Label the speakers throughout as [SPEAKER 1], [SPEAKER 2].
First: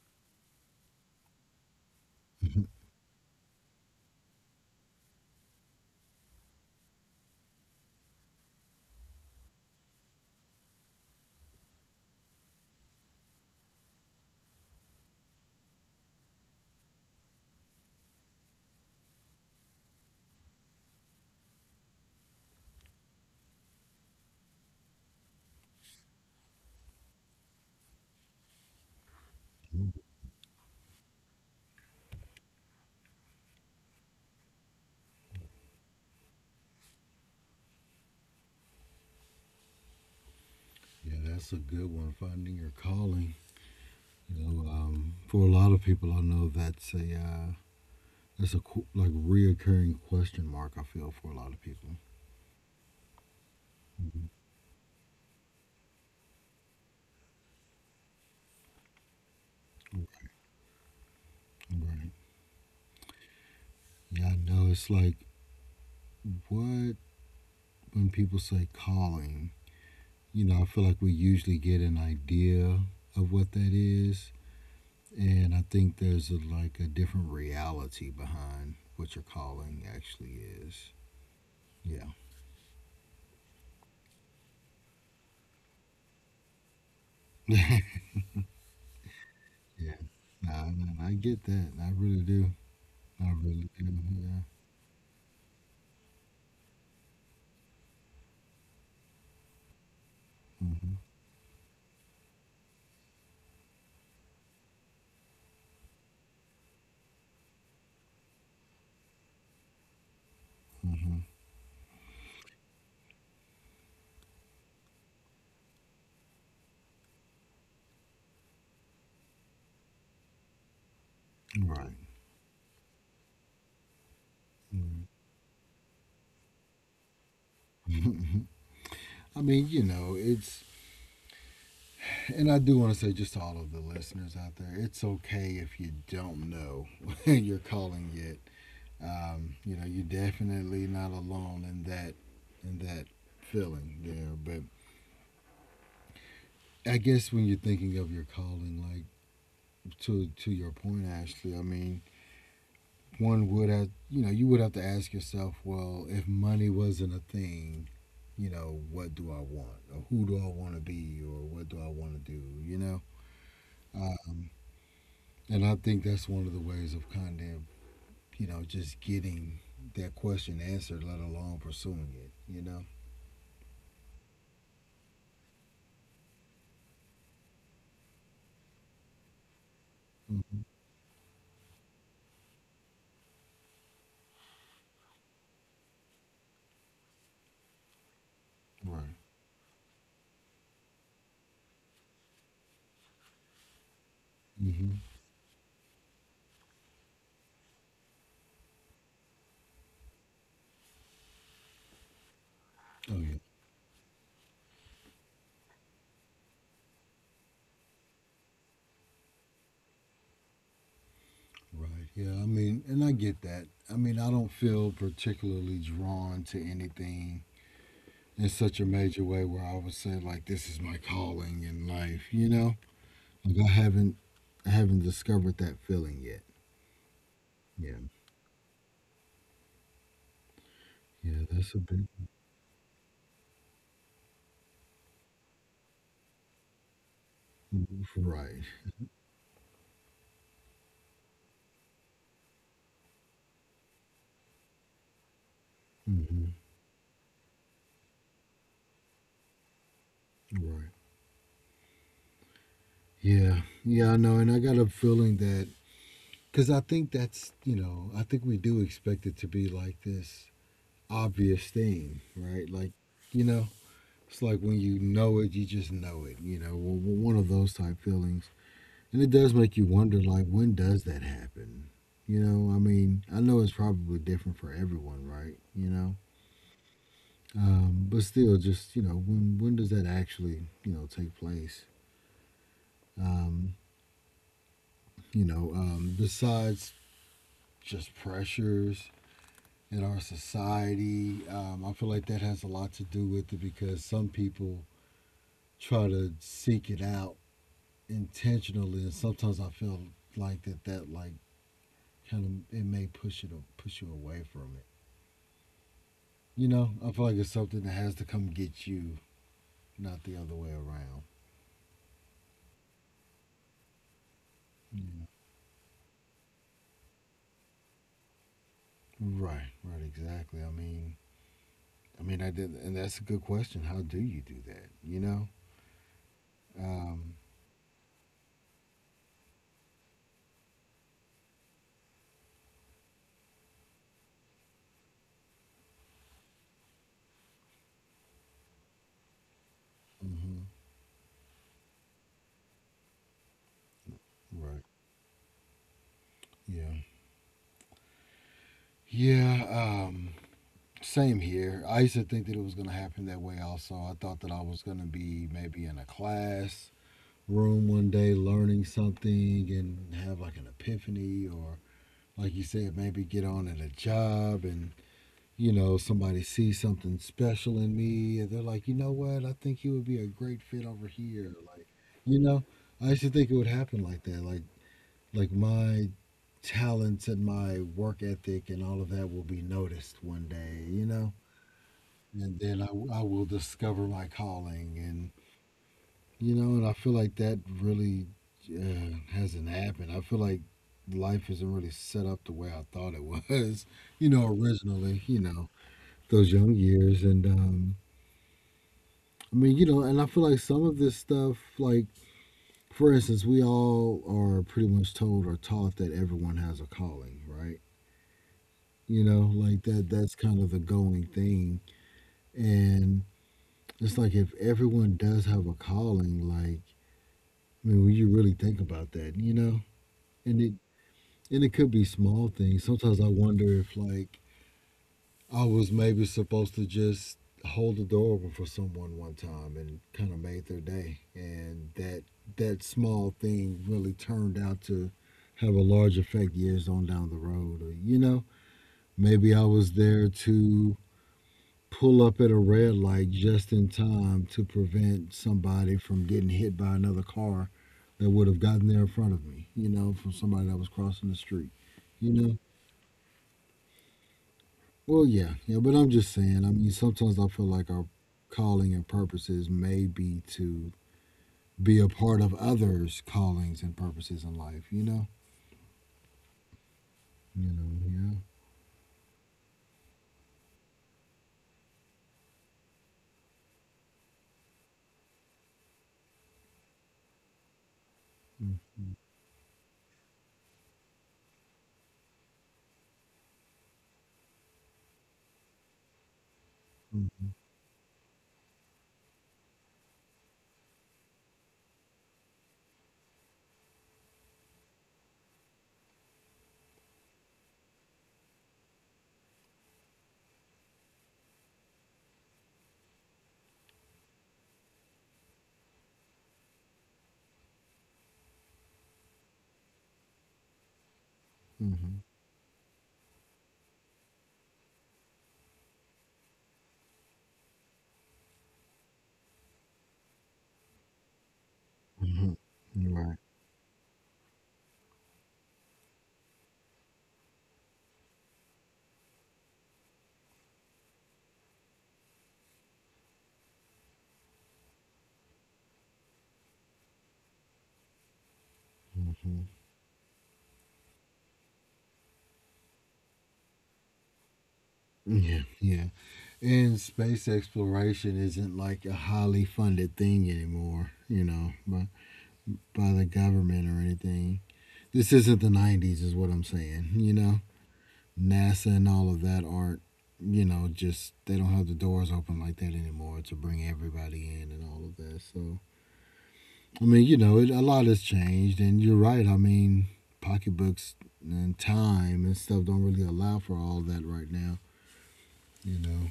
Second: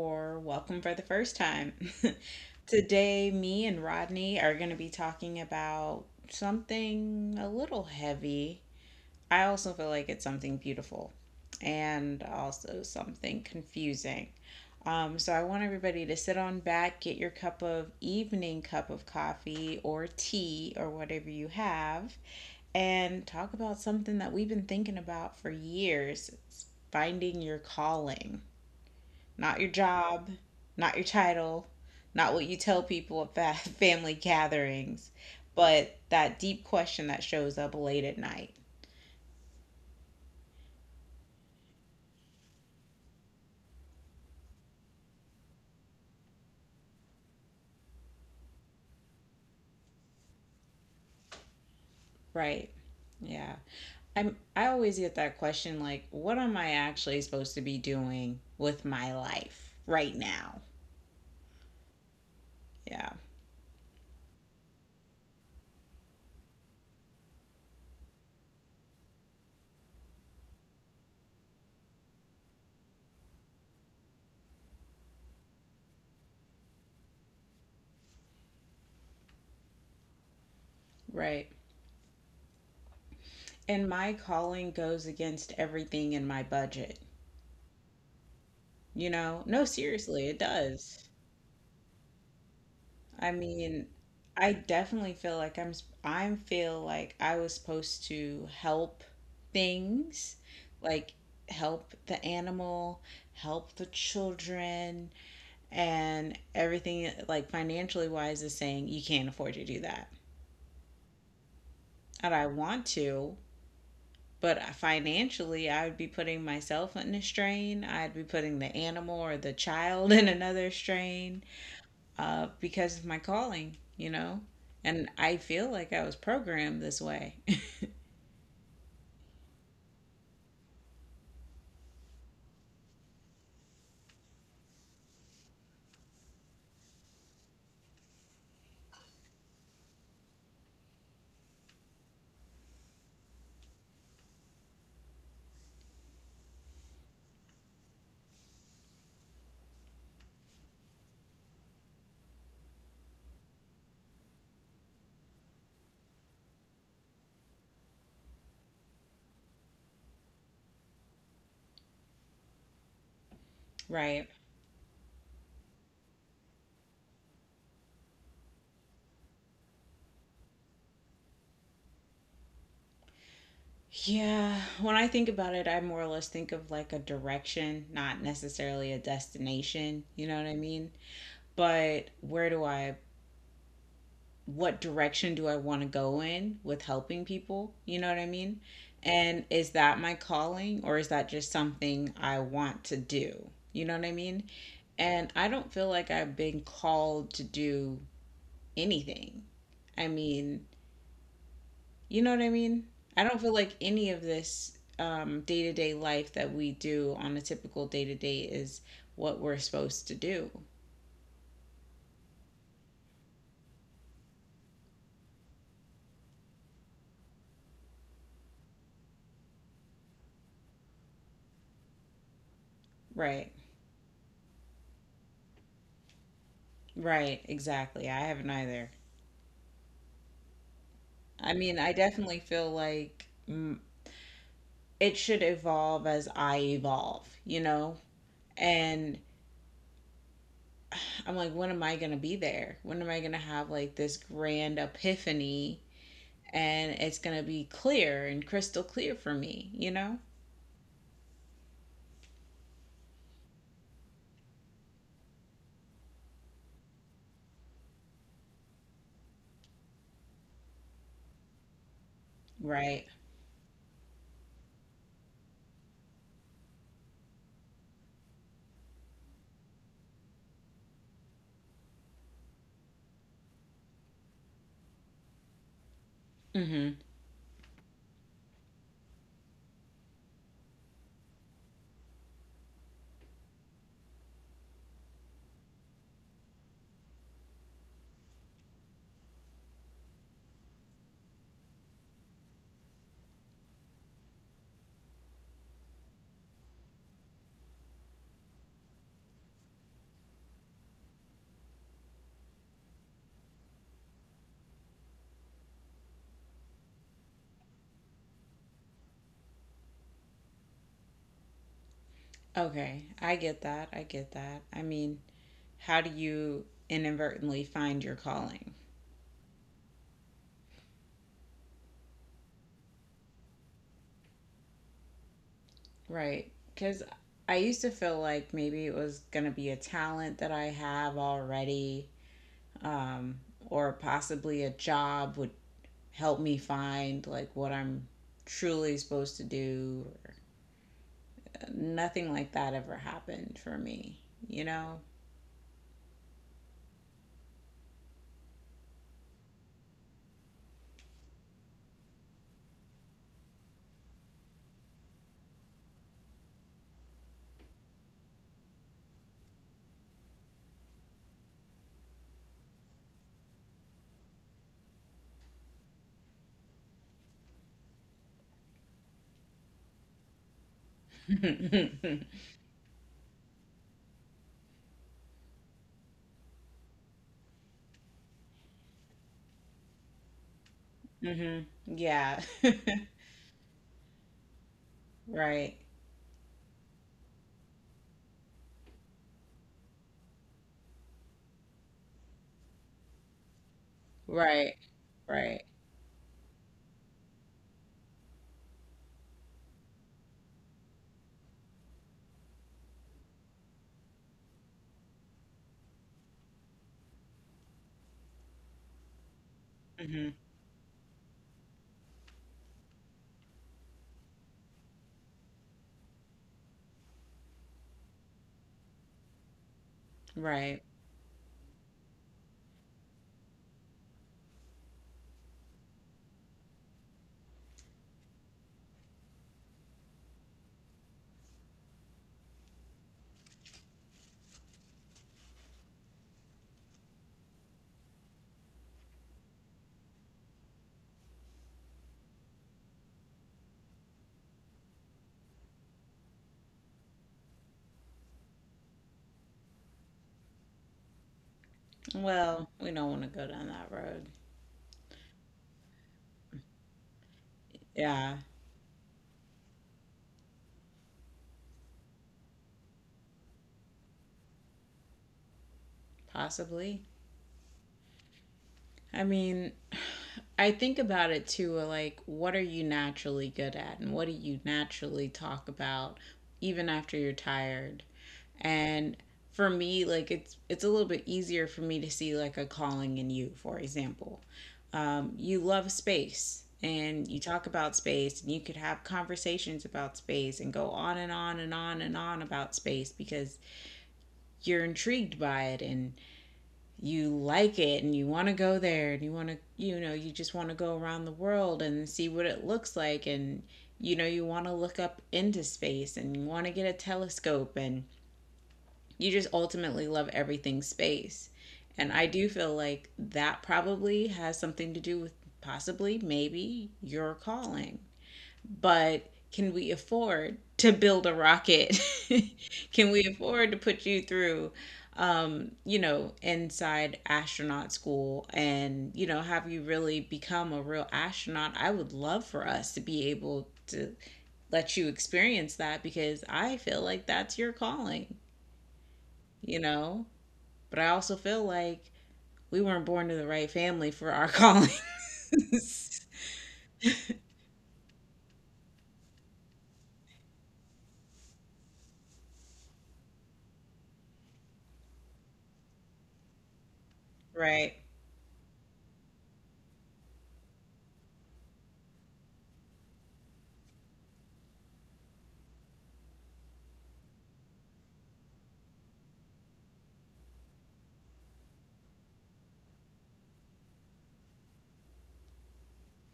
[SPEAKER 1] or welcome for the first time. Today, me and Rodney are going to be talking about something a little heavy. I also feel like it's something beautiful and also something confusing. I want everybody to sit on back, get your cup of evening cup of coffee or tea or whatever you have, and talk about something that we've been thinking about for years, finding your calling, not your job, not your title, not what you tell people at family gatherings, but that deep question that shows up late at night,
[SPEAKER 2] Yeah, that's a good one. Finding your calling. You know, for a lot of people, I know that's a like reoccurring question mark, I feel, for a lot of people.
[SPEAKER 1] right? Yeah.
[SPEAKER 2] Mhm.
[SPEAKER 1] I always get that question, like, what am I actually supposed to be doing with my life right now?
[SPEAKER 2] Right.
[SPEAKER 1] Yeah.
[SPEAKER 2] Yeah, I know. It's like, what, when people say calling. You know, I feel like we usually get an idea of what that is, and I think there's like a different reality behind what your calling actually is.
[SPEAKER 1] Right.
[SPEAKER 2] Yeah.
[SPEAKER 1] And my calling goes against everything in my budget. You know? No,
[SPEAKER 2] Yeah.
[SPEAKER 1] seriously, it
[SPEAKER 2] Nah, nah,
[SPEAKER 1] does.
[SPEAKER 2] I get that. I really do. I
[SPEAKER 1] I
[SPEAKER 2] really
[SPEAKER 1] mean,
[SPEAKER 2] do. Yeah.
[SPEAKER 1] I definitely feel like I'm feel like I was supposed to help things,
[SPEAKER 2] Hmm.
[SPEAKER 1] like help the animal, help the children, and everything like financially wise is saying you can't afford to do that. And I want to, but financially I would be putting myself in a strain. I'd be putting the animal or the child in another strain.
[SPEAKER 2] Right.
[SPEAKER 1] Because of my calling, you know?
[SPEAKER 2] Mhm.
[SPEAKER 1] And I feel like I was programmed this way.
[SPEAKER 2] I mean, you know, and I do want to say, just to all of the listeners out there, it's okay if you don't know you're calling yet. You know, you're definitely not alone in that feeling there. But I guess when you're thinking of your calling, like, to your point, Ashley, I mean, one would have, you know, you would have to ask yourself, well, if money wasn't a thing, you know, what do I want, or who do I want to be, or what do I want to do, you know?
[SPEAKER 1] Right.
[SPEAKER 2] Uh, and I think that's one of the ways of kind of, you know, just getting that question answered, let alone pursuing it, you know?
[SPEAKER 1] Yeah. When I think about it, I more or less think of like a direction, not necessarily a destination. You know what I
[SPEAKER 2] Hmm.
[SPEAKER 1] mean? But where do I, What direction do I want to go in with helping people? You know what I mean?
[SPEAKER 2] Right.
[SPEAKER 1] And is that my calling, or is that just something I want to do? You know what I mean?
[SPEAKER 2] Hmm.
[SPEAKER 1] And I don't feel like I've been called to do anything. I mean, you know what I mean?
[SPEAKER 2] Oh,
[SPEAKER 1] I
[SPEAKER 2] yeah.
[SPEAKER 1] don't feel like any of this day-to-day life that we do on a typical day-to-day is what we're supposed to do.
[SPEAKER 2] Right. Yeah. I mean, and I get that. I mean, I don't feel particularly drawn to anything in such a major way where I would say, like, this is my calling in life, you know?
[SPEAKER 1] Right.
[SPEAKER 2] Like, I haven't. I haven't discovered that feeling yet.
[SPEAKER 1] Right, exactly.
[SPEAKER 2] Yeah.
[SPEAKER 1] I haven't either.
[SPEAKER 2] Yeah,
[SPEAKER 1] I mean,
[SPEAKER 2] that's a
[SPEAKER 1] I
[SPEAKER 2] big
[SPEAKER 1] definitely feel like it should evolve as I evolve, you know?
[SPEAKER 2] right.
[SPEAKER 1] And I'm like, when am I going to be there? When am I going to have like this grand epiphany,
[SPEAKER 2] Hmm.
[SPEAKER 1] and it's going to be clear and crystal clear for me, you know?
[SPEAKER 2] Right. Yeah. Yeah, I know, and I got a feeling that, because I think that's, you know, I think we do expect it to be like this obvious thing, right? Like,
[SPEAKER 1] Right.
[SPEAKER 2] you know, it's like when you know it, you just know it. You know, one of those type feelings, and it does make you wonder, like, when does that happen? You know, I mean, I know it's probably different for everyone, right? You know,
[SPEAKER 1] Mm-hmm.
[SPEAKER 2] but still, just, you know, when does that actually, you know, take place? Um, you know, besides just pressures in our society, I feel like that has a lot to do with it, because some people try to seek it out intentionally, and sometimes I feel like that like kind of it may push it, push you away from it. You know, I feel like it's something that has to come get you, not the other way around.
[SPEAKER 1] Okay, I get that. I get that. I mean,
[SPEAKER 2] Yeah.
[SPEAKER 1] how do you inadvertently find your calling?
[SPEAKER 2] Right, right, exactly. I mean, I mean, I did, and that's a good question. How do you do that? You know,
[SPEAKER 1] Right. Because
[SPEAKER 2] um,
[SPEAKER 1] I used to feel like maybe it was going to be a talent that I have already, um, or possibly a job would help me find like what I'm truly supposed to do.
[SPEAKER 2] mhm.
[SPEAKER 1] Nothing like that ever happened for me, you
[SPEAKER 2] Right.
[SPEAKER 1] know?
[SPEAKER 2] Yeah. Yeah. Same here. I used to think that it was going to happen that way also. I thought that I was going to be maybe in a class room one day learning something and have like an epiphany, or like you said, maybe get on at a job and, you know, somebody sees something special in me and they're like, you know what, I think you would be a great fit over here, like, you know, I used to think it would happen like that, like my talents and my work ethic and all of that will be noticed one day, you know?
[SPEAKER 1] Hmm. Yeah.
[SPEAKER 2] And then I I will discover my calling. And,
[SPEAKER 1] Right.
[SPEAKER 2] you know, and I feel like that really hasn't happened. I feel like life isn't really set up the way I thought it was, you know,
[SPEAKER 1] Right.
[SPEAKER 2] originally, you
[SPEAKER 1] Right.
[SPEAKER 2] know, those young years. And, I mean, you know, and I feel like some of this stuff, like, for instance, we all are pretty much told or taught that everyone has a calling, right? You know, like that
[SPEAKER 1] Mm-hmm.
[SPEAKER 2] that's kind of the going thing, and it's like, if everyone does have a calling, like, I mean, when you really think about that, you know, and it
[SPEAKER 1] Right.
[SPEAKER 2] and it could be small things. Sometimes I wonder if, like, I was maybe supposed to just hold the door open for someone one time and kind of made their day, and that that small thing really turned out to have a large effect years on down the road, or, you know, maybe I was there to pull up at a red light just in time to prevent somebody from getting hit by another car that would have gotten there in front of me, you know, from somebody that was crossing the street, you know?
[SPEAKER 1] Well, we don't want to go down that road.
[SPEAKER 2] Well, yeah, yeah, but I'm just saying, I mean, sometimes I feel like our
[SPEAKER 1] Yeah,
[SPEAKER 2] calling and purposes may be to be a part of others' callings and purposes in life, you know?
[SPEAKER 1] possibly.
[SPEAKER 2] You know, yeah.
[SPEAKER 1] I mean, I think about it too, like, what are you naturally good at, and what do you naturally talk about even after you're tired?
[SPEAKER 2] Mm-hmm.
[SPEAKER 1] And for me, like, it's a little bit easier for me to see like a calling in you, for example. You love space and you
[SPEAKER 2] Mm-hmm.
[SPEAKER 1] talk about space and you could have conversations about space and go on and on and on and on about space because you're intrigued by it, and you like it and you want to go there, and you want to, you know, you just want to go around the world and see what it looks like, and you know, you want to look up into space and you want to get a telescope, and you just ultimately love everything space, and
[SPEAKER 2] Mm-hmm.
[SPEAKER 1] I do feel like that probably has something to do with possibly maybe your calling. But can we afford to build a rocket? Can
[SPEAKER 2] Mm-hmm.
[SPEAKER 1] we
[SPEAKER 2] Right.
[SPEAKER 1] afford to put you through, you know, inside astronaut school, and, you know, have you really become a real astronaut? I would love for us to be able to let you experience that because I feel like that's your calling,
[SPEAKER 2] Mm-hmm.
[SPEAKER 1] you know? But I also feel like we weren't born to the right family for our callings.
[SPEAKER 2] Yeah, yeah, and space exploration isn't like a highly funded thing anymore, you know, by the government or anything. This isn't the 90s, is what I'm saying, you know?
[SPEAKER 1] Right.
[SPEAKER 2] NASA and all of that aren't, you know, just, they don't have the doors open like that anymore to bring everybody in and all of that. So, I mean, you know, it, a lot has changed, and you're right. I mean, pocketbooks and time and stuff don't really allow for all that right now, you know?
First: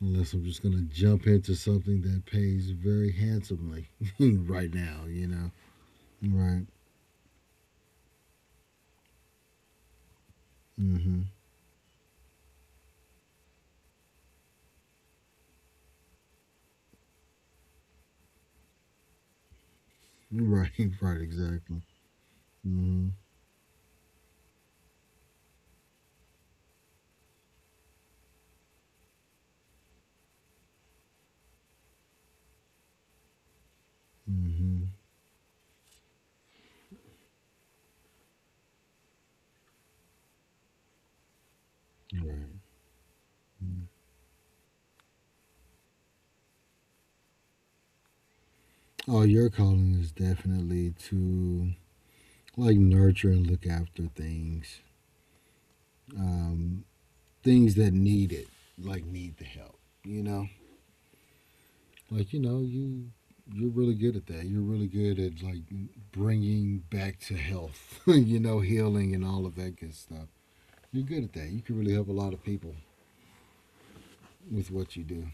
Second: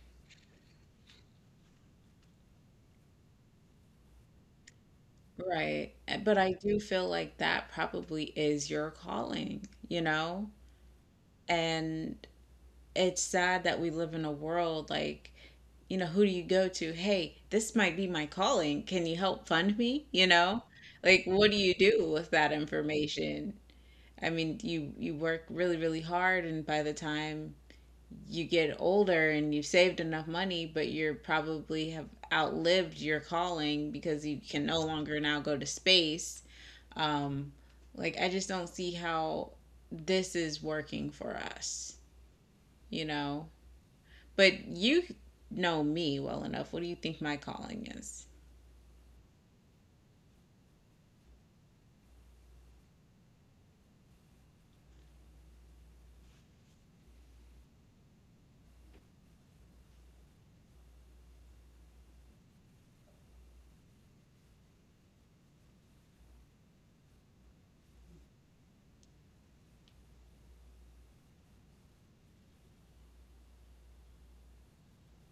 [SPEAKER 2] Unless I'm just gonna jump into something that pays very handsomely right now, you know.
[SPEAKER 1] Right. Eh, but I
[SPEAKER 2] Right.
[SPEAKER 1] do feel like that probably is your calling, you know?
[SPEAKER 2] Mm-hmm.
[SPEAKER 1] And it's sad that we live in a world like, you know, who do you go to? Hey, this might be my calling. Can you help fund me? You know?
[SPEAKER 2] Right. Right.
[SPEAKER 1] Like, what do you
[SPEAKER 2] Exactly.
[SPEAKER 1] do with that
[SPEAKER 2] Mm-hmm.
[SPEAKER 1] information? I mean, you work really, really hard, and by the time you get older and you've saved enough money, but you're probably have outlived your calling because you can
[SPEAKER 2] Mm-hmm.
[SPEAKER 1] no longer now go to space, um, like, I just don't see how this is working for us,
[SPEAKER 2] Right.
[SPEAKER 1] you know?
[SPEAKER 2] Mm.
[SPEAKER 1] But you know me well enough. What do you think my calling is?
[SPEAKER 2] Oh, your calling is definitely to like nurture and look after things, um, things that need it, like need the help. You know, like, you know, you're really good at that. You're really good at like bringing back to health. You know, healing and all of that good stuff. You're good at that. You can really help a lot of people with what you do.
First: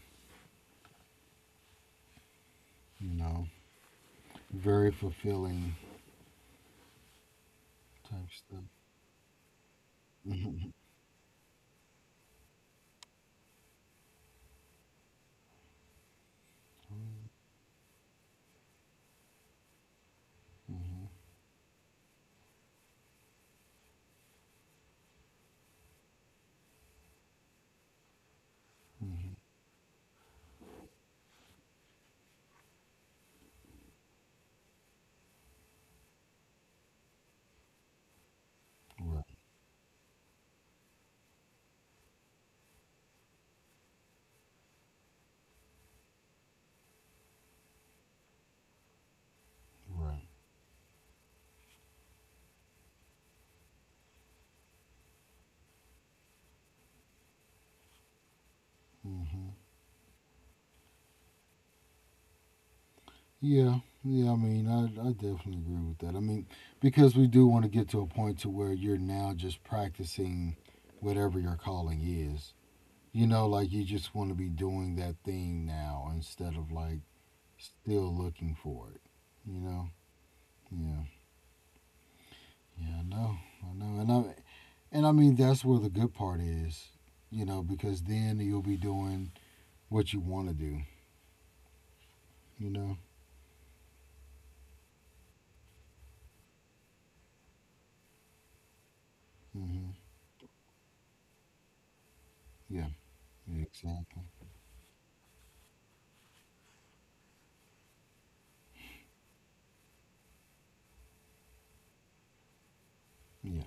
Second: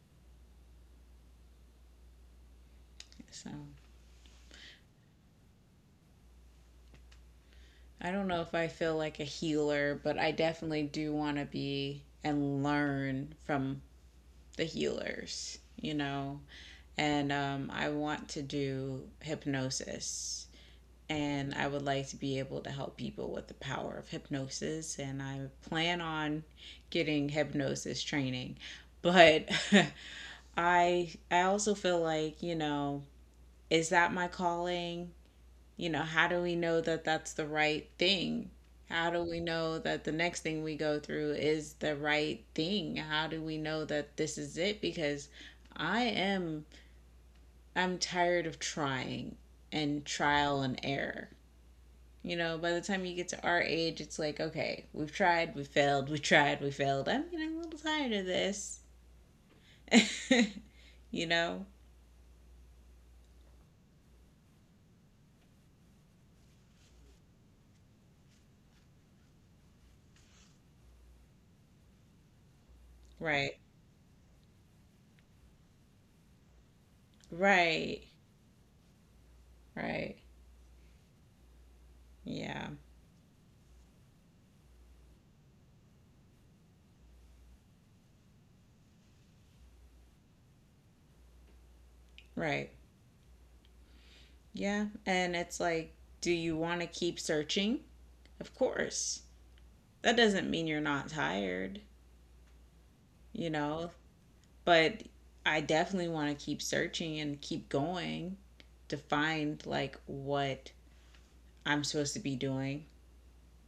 [SPEAKER 2] You know,
[SPEAKER 1] So
[SPEAKER 2] very fulfilling
[SPEAKER 1] I don't
[SPEAKER 2] type
[SPEAKER 1] know if
[SPEAKER 2] stuff.
[SPEAKER 1] I feel like a healer, but I definitely do want to be and learn from the healers, you know? And I want to do hypnosis, and I would like to be able to help people with the power of hypnosis. And I plan on getting hypnosis training, but I also feel like, you know, is that my calling? You know, how do we know that that's the right thing? How do
[SPEAKER 2] Right,
[SPEAKER 1] we know that the next thing we go through is the right thing? How do we know that this is it? Because I am I'm tired of trying and
[SPEAKER 2] right.
[SPEAKER 1] trial and error. You know, by the time you get to our age, it's like, okay, we've tried, we failed, we tried, we failed. I'm getting a little tired of this.
[SPEAKER 2] Mm. Hmm.
[SPEAKER 1] You know?
[SPEAKER 2] Yeah, yeah. I mean, I definitely agree with that. I mean, because we do want to get to a point to where you're now just practicing whatever your calling is. You know,
[SPEAKER 1] Right.
[SPEAKER 2] like, you just want to be doing that thing now instead of like
[SPEAKER 1] Right.
[SPEAKER 2] still looking for it. You know?
[SPEAKER 1] Right.
[SPEAKER 2] Yeah.
[SPEAKER 1] Yeah.
[SPEAKER 2] Yeah, I know. I know. And I mean, that's where the good part is, you know, because then you'll be doing what you want to do, you
[SPEAKER 1] Right.
[SPEAKER 2] know?
[SPEAKER 1] Yeah. And it's like, do you want to keep searching? Of course.
[SPEAKER 2] Hmm.
[SPEAKER 1] That doesn't mean you're not tired,
[SPEAKER 2] Yeah,
[SPEAKER 1] you
[SPEAKER 2] yeah,
[SPEAKER 1] know,
[SPEAKER 2] exactly.
[SPEAKER 1] but I definitely want to keep searching and keep going to find like what I'm supposed to be doing.
[SPEAKER 2] Yeah.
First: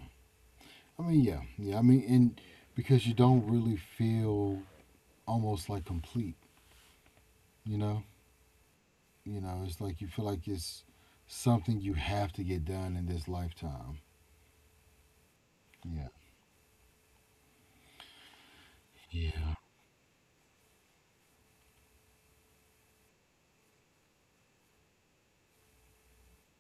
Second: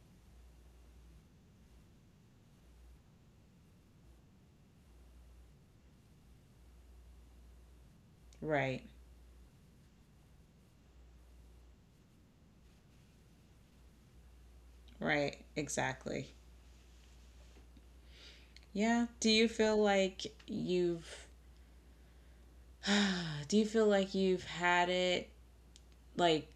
[SPEAKER 2] I mean, yeah, yeah. I mean, and because you don't really feel almost like complete, you know?
[SPEAKER 1] Right.
[SPEAKER 2] You know, it's like you feel like it's something you have to get done in this lifetime.
[SPEAKER 1] Right,
[SPEAKER 2] Yeah.
[SPEAKER 1] exactly. Yeah. Do you
[SPEAKER 2] Yeah.
[SPEAKER 1] feel like you've do you feel like you've had it, like,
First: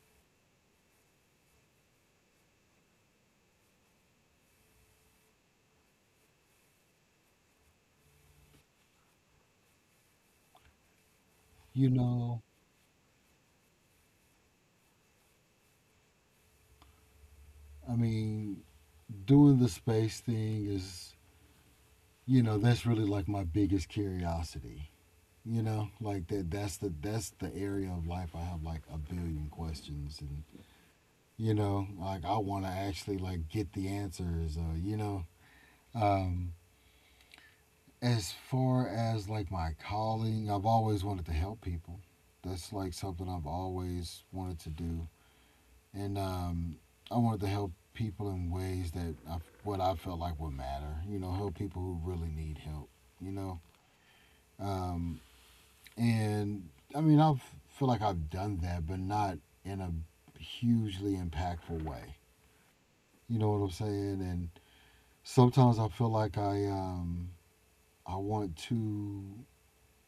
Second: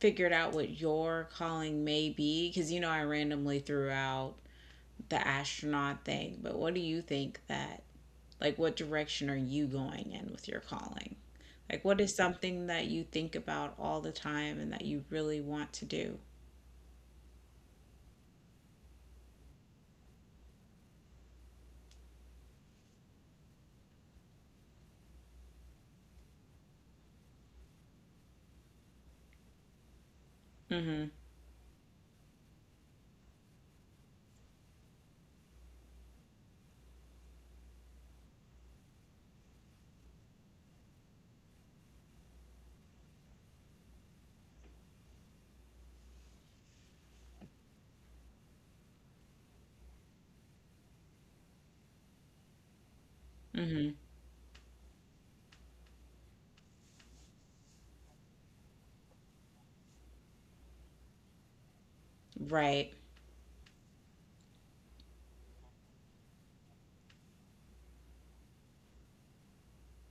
[SPEAKER 1] figured out what your calling may be? Cuz you know, I randomly threw out the astronaut thing, but what do you think that, like, what direction are you going in with your calling? Like,
[SPEAKER 2] You
[SPEAKER 1] what is
[SPEAKER 2] know,
[SPEAKER 1] something that you think about all the time and that you really want to do?
[SPEAKER 2] I mean, doing the space thing is, you know, that's really like my biggest curiosity. You know, like that. That's the area of life I have like a billion questions, and,
[SPEAKER 1] Mhm.
[SPEAKER 2] you know, like, I want to actually like get the answers. You know, um, as far as like my calling, I've always wanted to help people. That's like something I've always wanted to do, and I wanted to help people in ways that what I felt like would matter. You know, help people who really need help. You know,
[SPEAKER 1] Mhm.
[SPEAKER 2] um, And I mean, I feel like I've done that, but not in a hugely impactful way.
[SPEAKER 1] Right.
[SPEAKER 2] You know what I'm saying? And sometimes I feel like I want to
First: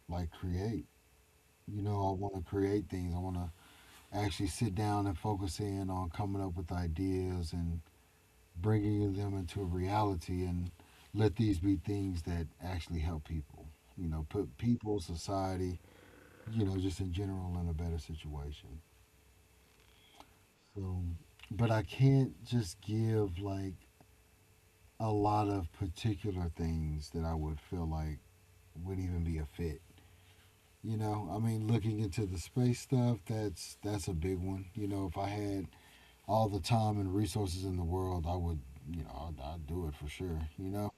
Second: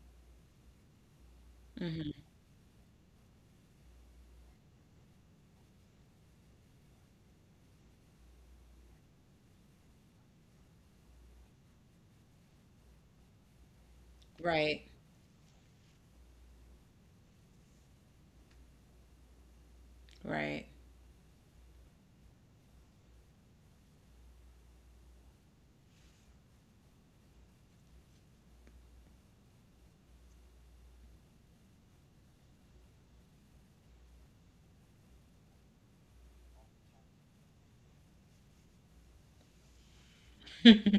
[SPEAKER 2] like create. You know, I
[SPEAKER 1] Mhm.
[SPEAKER 2] want to create things. I want to actually sit down and focus in on coming up with ideas and bringing them into reality and let these be things that actually help people. You know, put
[SPEAKER 1] Right.
[SPEAKER 2] people, society, you know, just in general in a better situation.
[SPEAKER 1] Right.
[SPEAKER 2] So, but I can't just give like a lot of particular things that I would feel like would even be a fit. You know, I mean, looking into the space stuff, that's a big one. You know, if I had all the time and resources in the world, I would, you know, I'd do it for sure. You know,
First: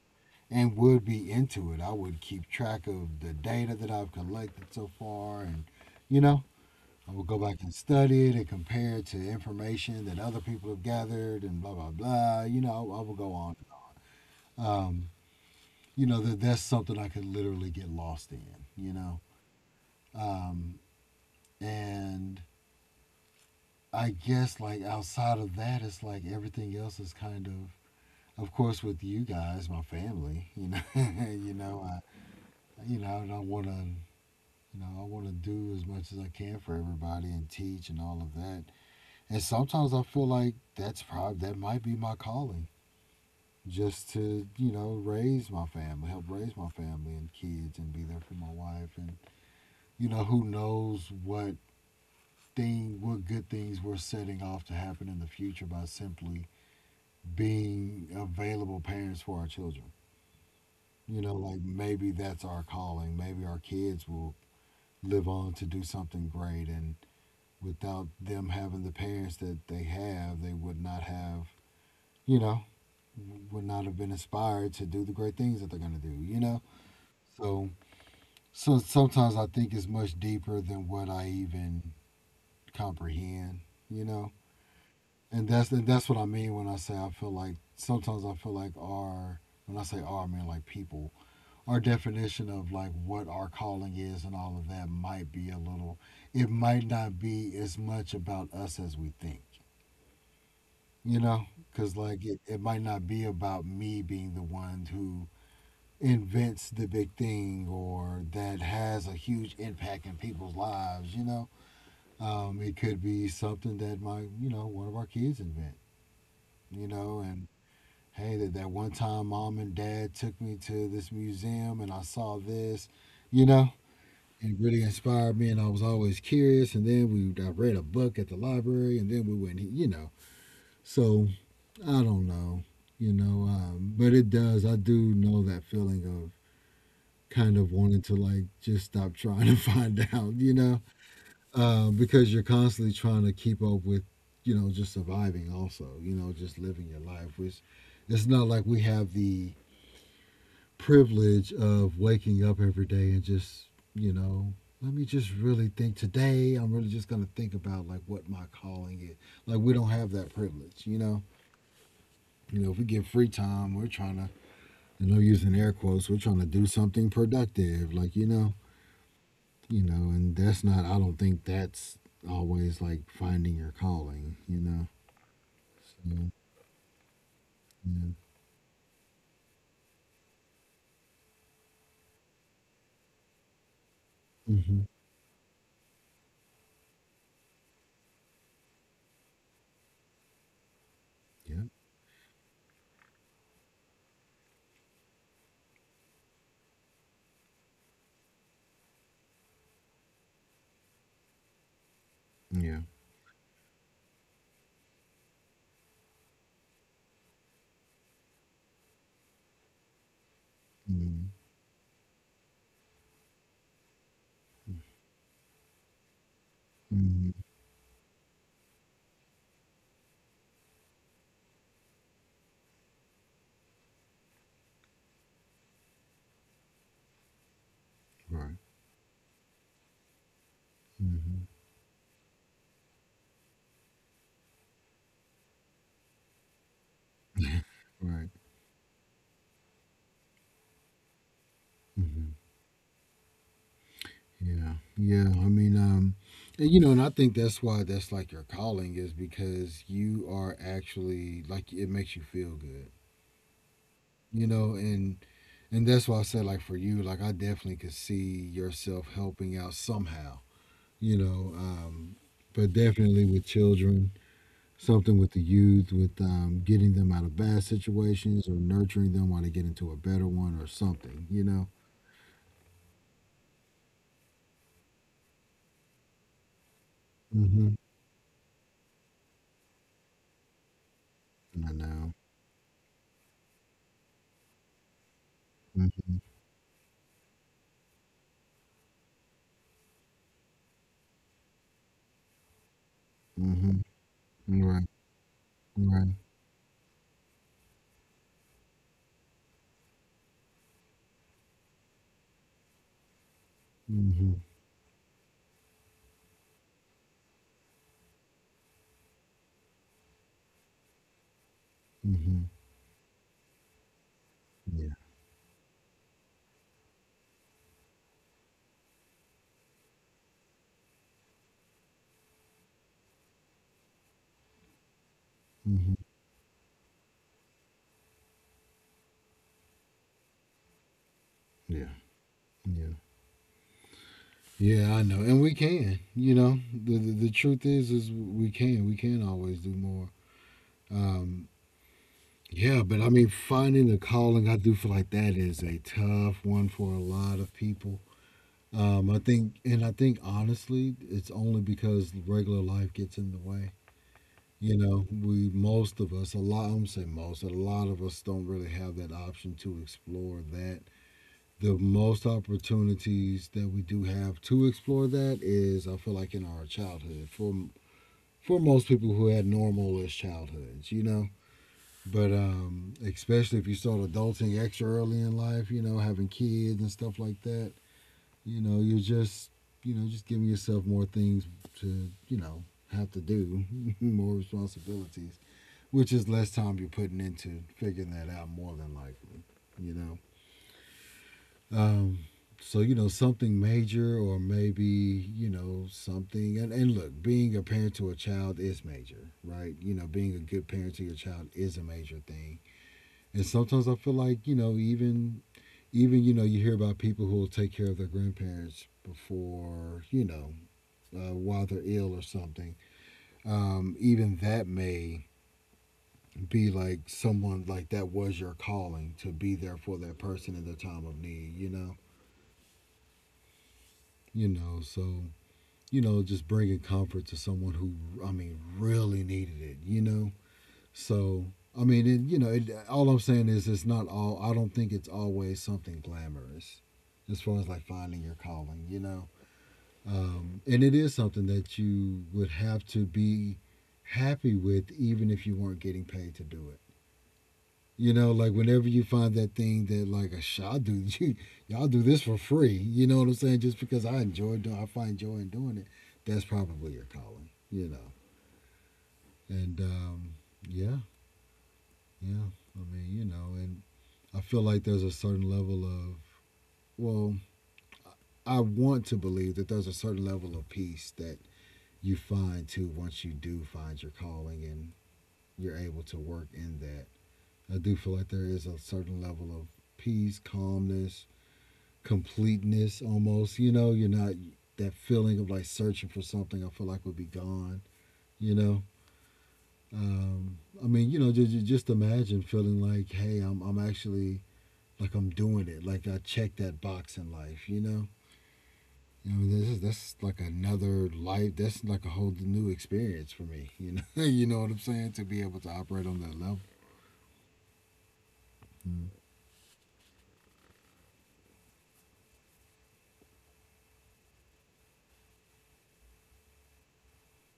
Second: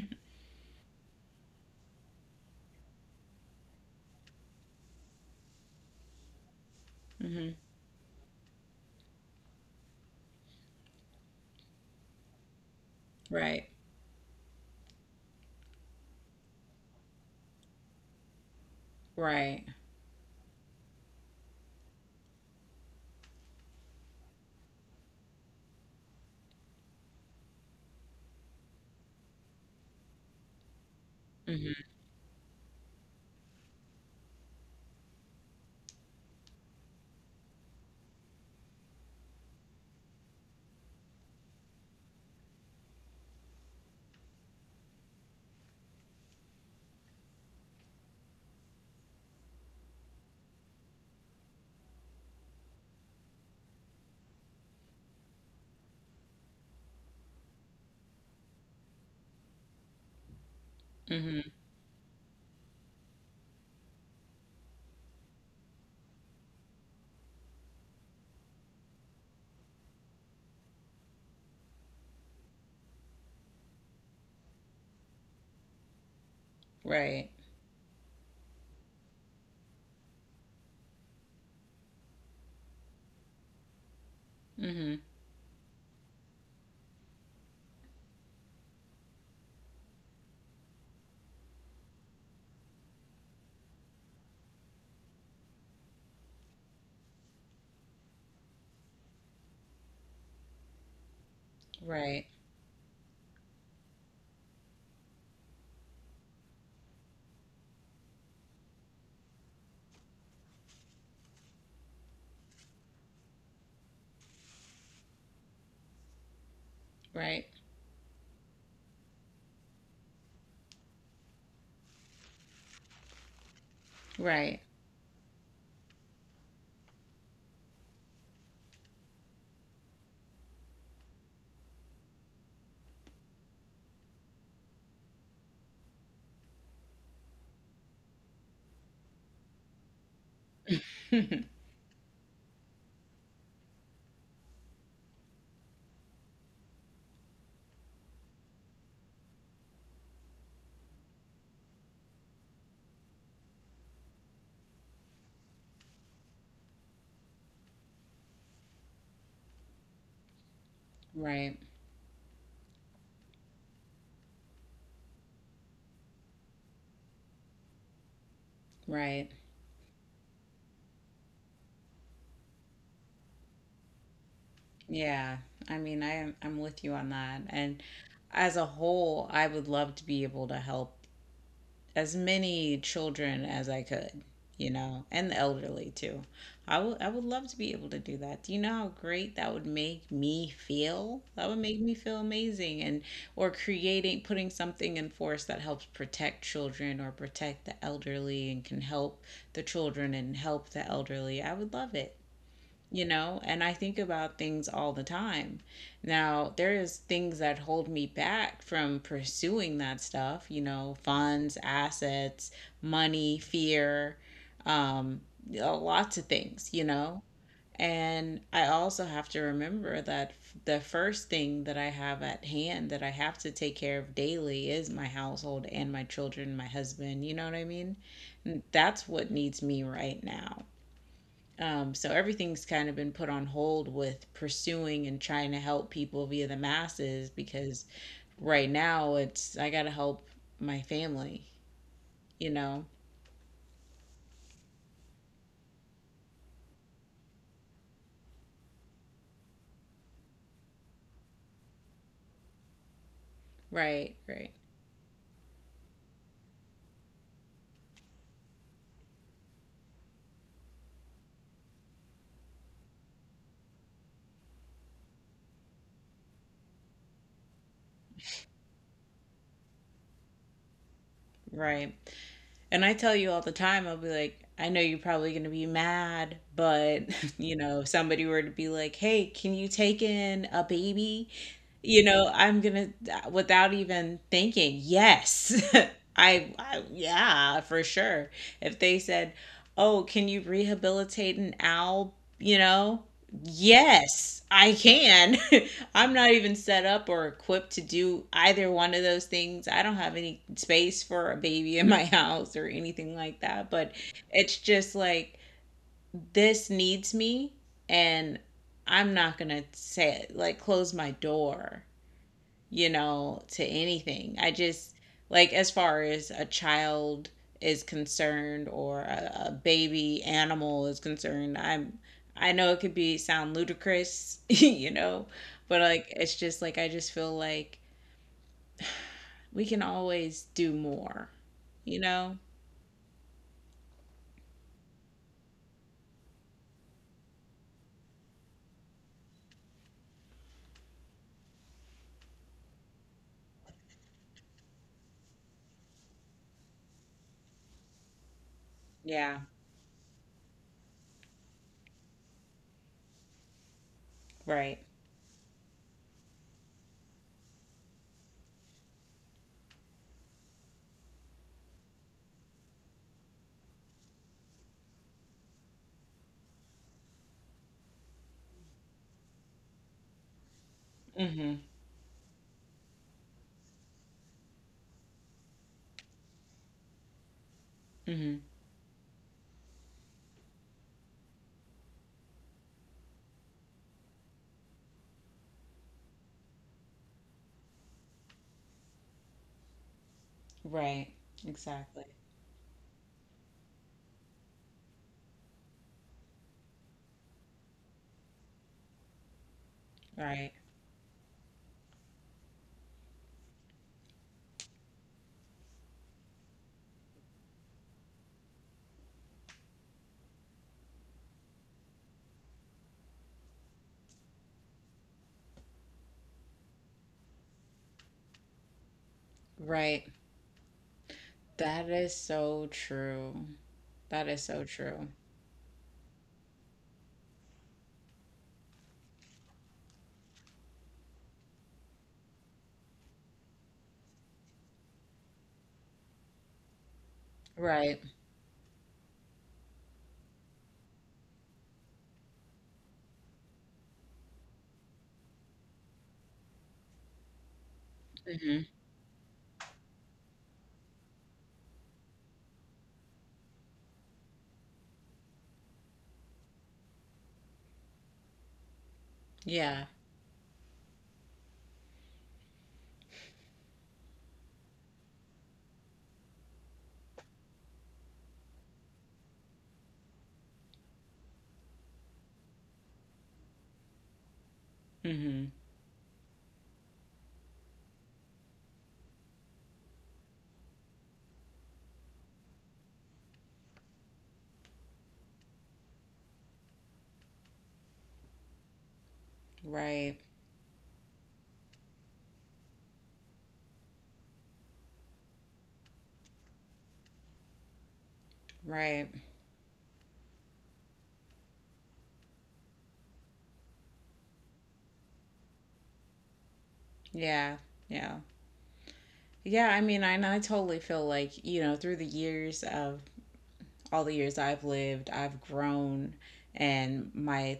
[SPEAKER 2] and would be into it. I would keep track of the data that I've collected so far, and you know, I will go
[SPEAKER 1] Mhm.
[SPEAKER 2] back and study it and compare it to information that other people have gathered and blah, blah, blah. You know, I will go on.
[SPEAKER 1] Right.
[SPEAKER 2] Um, you know, that's something I could literally get lost in, you know?
[SPEAKER 1] Right.
[SPEAKER 2] Um, and I guess, like, outside of that, it's like everything else is kind of course, with you guys, my family, you know, you
[SPEAKER 1] Mm-hmm.
[SPEAKER 2] know, you know, I don't want to, you know, I want to do as much as I can for everybody and teach and all of that. And sometimes I feel like that might be my calling, just to raise my family, help raise my family and kids, and be there for my wife, and who knows what good things we're setting off to happen in the future by simply being available parents for our children.
[SPEAKER 1] Hmm.
[SPEAKER 2] Like maybe that's our calling. Maybe our kids will live on to do something great, and without them having the parents that they have, they you know would not have been inspired to do the great things that they're going to do.
[SPEAKER 1] Right.
[SPEAKER 2] So, so sometimes I think it's much deeper than what I even comprehend, you know?
[SPEAKER 1] Hmm.
[SPEAKER 2] And that's what I mean when I say I feel like sometimes I feel like our, when I say our I mean like people, our definition of like what our calling is and all of that might be a little it might not be as much about us as we think, you know because like
[SPEAKER 1] Right.
[SPEAKER 2] it, it might not be about me being the one who invents the big thing or that has a huge impact in people's lives. It could be something that one of our kids invent, and
[SPEAKER 1] Right.
[SPEAKER 2] hey, that one time mom and dad took me to this museum and I saw this, you know. It
[SPEAKER 1] Right.
[SPEAKER 2] really inspired me and I was always curious and then we I read a book at the library and then we went. So, I don't know. But it does. I do know that feeling of kind of wanting to like just stop trying to find out, because you're constantly trying to keep up with, just surviving also, just living your life, which it's not like we have the privilege of waking up every day and just, you know, let me just really think today. I'm really just going to think about like what my calling is. Like we don't have that privilege.
[SPEAKER 1] Right.
[SPEAKER 2] If we get free time, we're trying to, using air quotes, we're trying to do something productive, like
[SPEAKER 1] Right.
[SPEAKER 2] and that's not, I don't think that's always like finding your calling.
[SPEAKER 1] Yeah. I
[SPEAKER 2] So,
[SPEAKER 1] mean, I'm
[SPEAKER 2] yeah.
[SPEAKER 1] with you on that. And as a whole, I would love to be able to help as many children as I could, you
[SPEAKER 2] Mm-hmm.
[SPEAKER 1] know, and the elderly too. I would love to be able to do that. Do you know how great that would make me feel? That would
[SPEAKER 2] Yeah.
[SPEAKER 1] make me feel amazing. And or creating, putting something in force that helps protect children or protect the elderly and can help the children and help the elderly, I would love it,
[SPEAKER 2] Yeah.
[SPEAKER 1] you know. And I think about things all the time. Now there is things that hold me back from pursuing that stuff, you know,
[SPEAKER 2] Mm-hmm.
[SPEAKER 1] funds, assets, money, fear, um, lots of things, you know.
[SPEAKER 2] Mm-hmm.
[SPEAKER 1] And I also have to remember that the first thing that I have at hand that I have to take care of daily is my household and my children, my husband, you know what I mean.
[SPEAKER 2] Right.
[SPEAKER 1] That's what needs me right now,
[SPEAKER 2] Mm-hmm.
[SPEAKER 1] so everything's kind of been put on hold with pursuing and trying to help people via the masses because
[SPEAKER 2] Right.
[SPEAKER 1] right now it's I gotta help my family,
[SPEAKER 2] Mm-hmm.
[SPEAKER 1] you know?
[SPEAKER 2] Yeah. Yeah. I mean, and I think that's why that's like your calling is because you are actually like it makes you feel good,
[SPEAKER 1] Right,
[SPEAKER 2] you
[SPEAKER 1] right,
[SPEAKER 2] know, and and that's why I said like for you, like I definitely could see yourself helping out somehow, you know, um, but definitely with children, something with the youth, with getting them out of bad situations or nurturing them while they get into a better one or something.
[SPEAKER 1] right. And I tell you all the time, I'll be like, I know you're probably going to be mad, but, you
[SPEAKER 2] Hmm.
[SPEAKER 1] know, if somebody were to be like, hey, can you take in a baby?
[SPEAKER 2] I
[SPEAKER 1] You
[SPEAKER 2] know.
[SPEAKER 1] know, I'm going to, without even thinking, yes, yeah, for sure. If they said, oh, can you rehabilitate an owl? You know,
[SPEAKER 2] Mm-hmm.
[SPEAKER 1] yes,
[SPEAKER 2] Hmm.
[SPEAKER 1] I
[SPEAKER 2] Right.
[SPEAKER 1] can.
[SPEAKER 2] Right.
[SPEAKER 1] I'm not even set up or equipped to do either one of those things. I don't have any space for a baby in my house or anything like that. But
[SPEAKER 2] Hmm.
[SPEAKER 1] it's just like, this needs me, and I'm not going to say, it, like, close my door,
[SPEAKER 2] Hmm.
[SPEAKER 1] you know, to anything. I
[SPEAKER 2] Yeah.
[SPEAKER 1] just, like, as far as a child is concerned or a baby animal is concerned, I'm, I know it could be sound ludicrous, you know, but
[SPEAKER 2] Hmm.
[SPEAKER 1] like, it's just like I just feel like we can always do more,
[SPEAKER 2] Yeah.
[SPEAKER 1] you know?
[SPEAKER 2] Yeah. Yeah, I know, and we can. The, the truth is we can. We can always do more. Um, Yeah, but I mean, finding the calling, I do feel like that is a tough one for a lot of people.
[SPEAKER 1] Yeah,
[SPEAKER 2] I think honestly, it's only because regular life gets in the way.
[SPEAKER 1] right.
[SPEAKER 2] We Most of us, a lot, I'm saying most, a lot of us don't really have that option to explore that. The most opportunities that we do have to explore that is, I feel like, in our childhood. For most people who had normal-ish childhoods,
[SPEAKER 1] Mhm.
[SPEAKER 2] but especially if you start adulting extra early in life, having kids and stuff like that,
[SPEAKER 1] Mhm.
[SPEAKER 2] you're just, just giving yourself more things to, have to do, more responsibilities, which is less time you're putting into figuring that out more than likely, you know.
[SPEAKER 1] Right. Exactly.
[SPEAKER 2] Um, so something major or maybe something and look, being a parent to a child is major, right, being a
[SPEAKER 1] Right.
[SPEAKER 2] good parent to your child is a major thing, and sometimes I feel like, even you hear about people who will take care of their grandparents before you know while they're ill or something, even that may be, like, someone like that was your calling to be there for
[SPEAKER 1] Right.
[SPEAKER 2] that person in their time of need you
[SPEAKER 1] That
[SPEAKER 2] know
[SPEAKER 1] is so true. That is
[SPEAKER 2] you
[SPEAKER 1] so
[SPEAKER 2] know
[SPEAKER 1] true.
[SPEAKER 2] So, just bringing comfort to someone who, I mean, really needed it. So I mean, it, all I'm saying is it's not all. I don't think it's always something glamorous, as far as like
[SPEAKER 1] Right.
[SPEAKER 2] finding your calling. And it is something that you would have to be happy with, even if you weren't getting paid to do it. Like
[SPEAKER 1] Mhm.
[SPEAKER 2] whenever you find that thing that like I shot do you y'all do this for free. You know what I'm saying? Just because I enjoy doing, I find joy in doing it. That's probably your calling. You know, and
[SPEAKER 1] Yeah.
[SPEAKER 2] um, yeah, yeah. I mean, and I feel like there's a certain level of, well, I want to believe that there's a certain level of peace that you find too once you do find your calling and
[SPEAKER 1] Hmm.
[SPEAKER 2] you're able to work in that. I do feel like there is a certain level of peace, calmness, completeness almost. You're not that feeling of like searching for something I feel like would be gone, you know?
[SPEAKER 1] Right.
[SPEAKER 2] I mean, just imagine feeling like, hey, I'm actually like I'm doing it. Like I checked that box in life.
[SPEAKER 1] Right.
[SPEAKER 2] You know, this is That's like another life. That's like a whole new experience for me. You know what I'm saying? To be able to operate on that level.
[SPEAKER 1] Yeah. Yeah. Yeah. I mean, and I totally feel like, you know, through the years of all the years I've lived, I've grown and my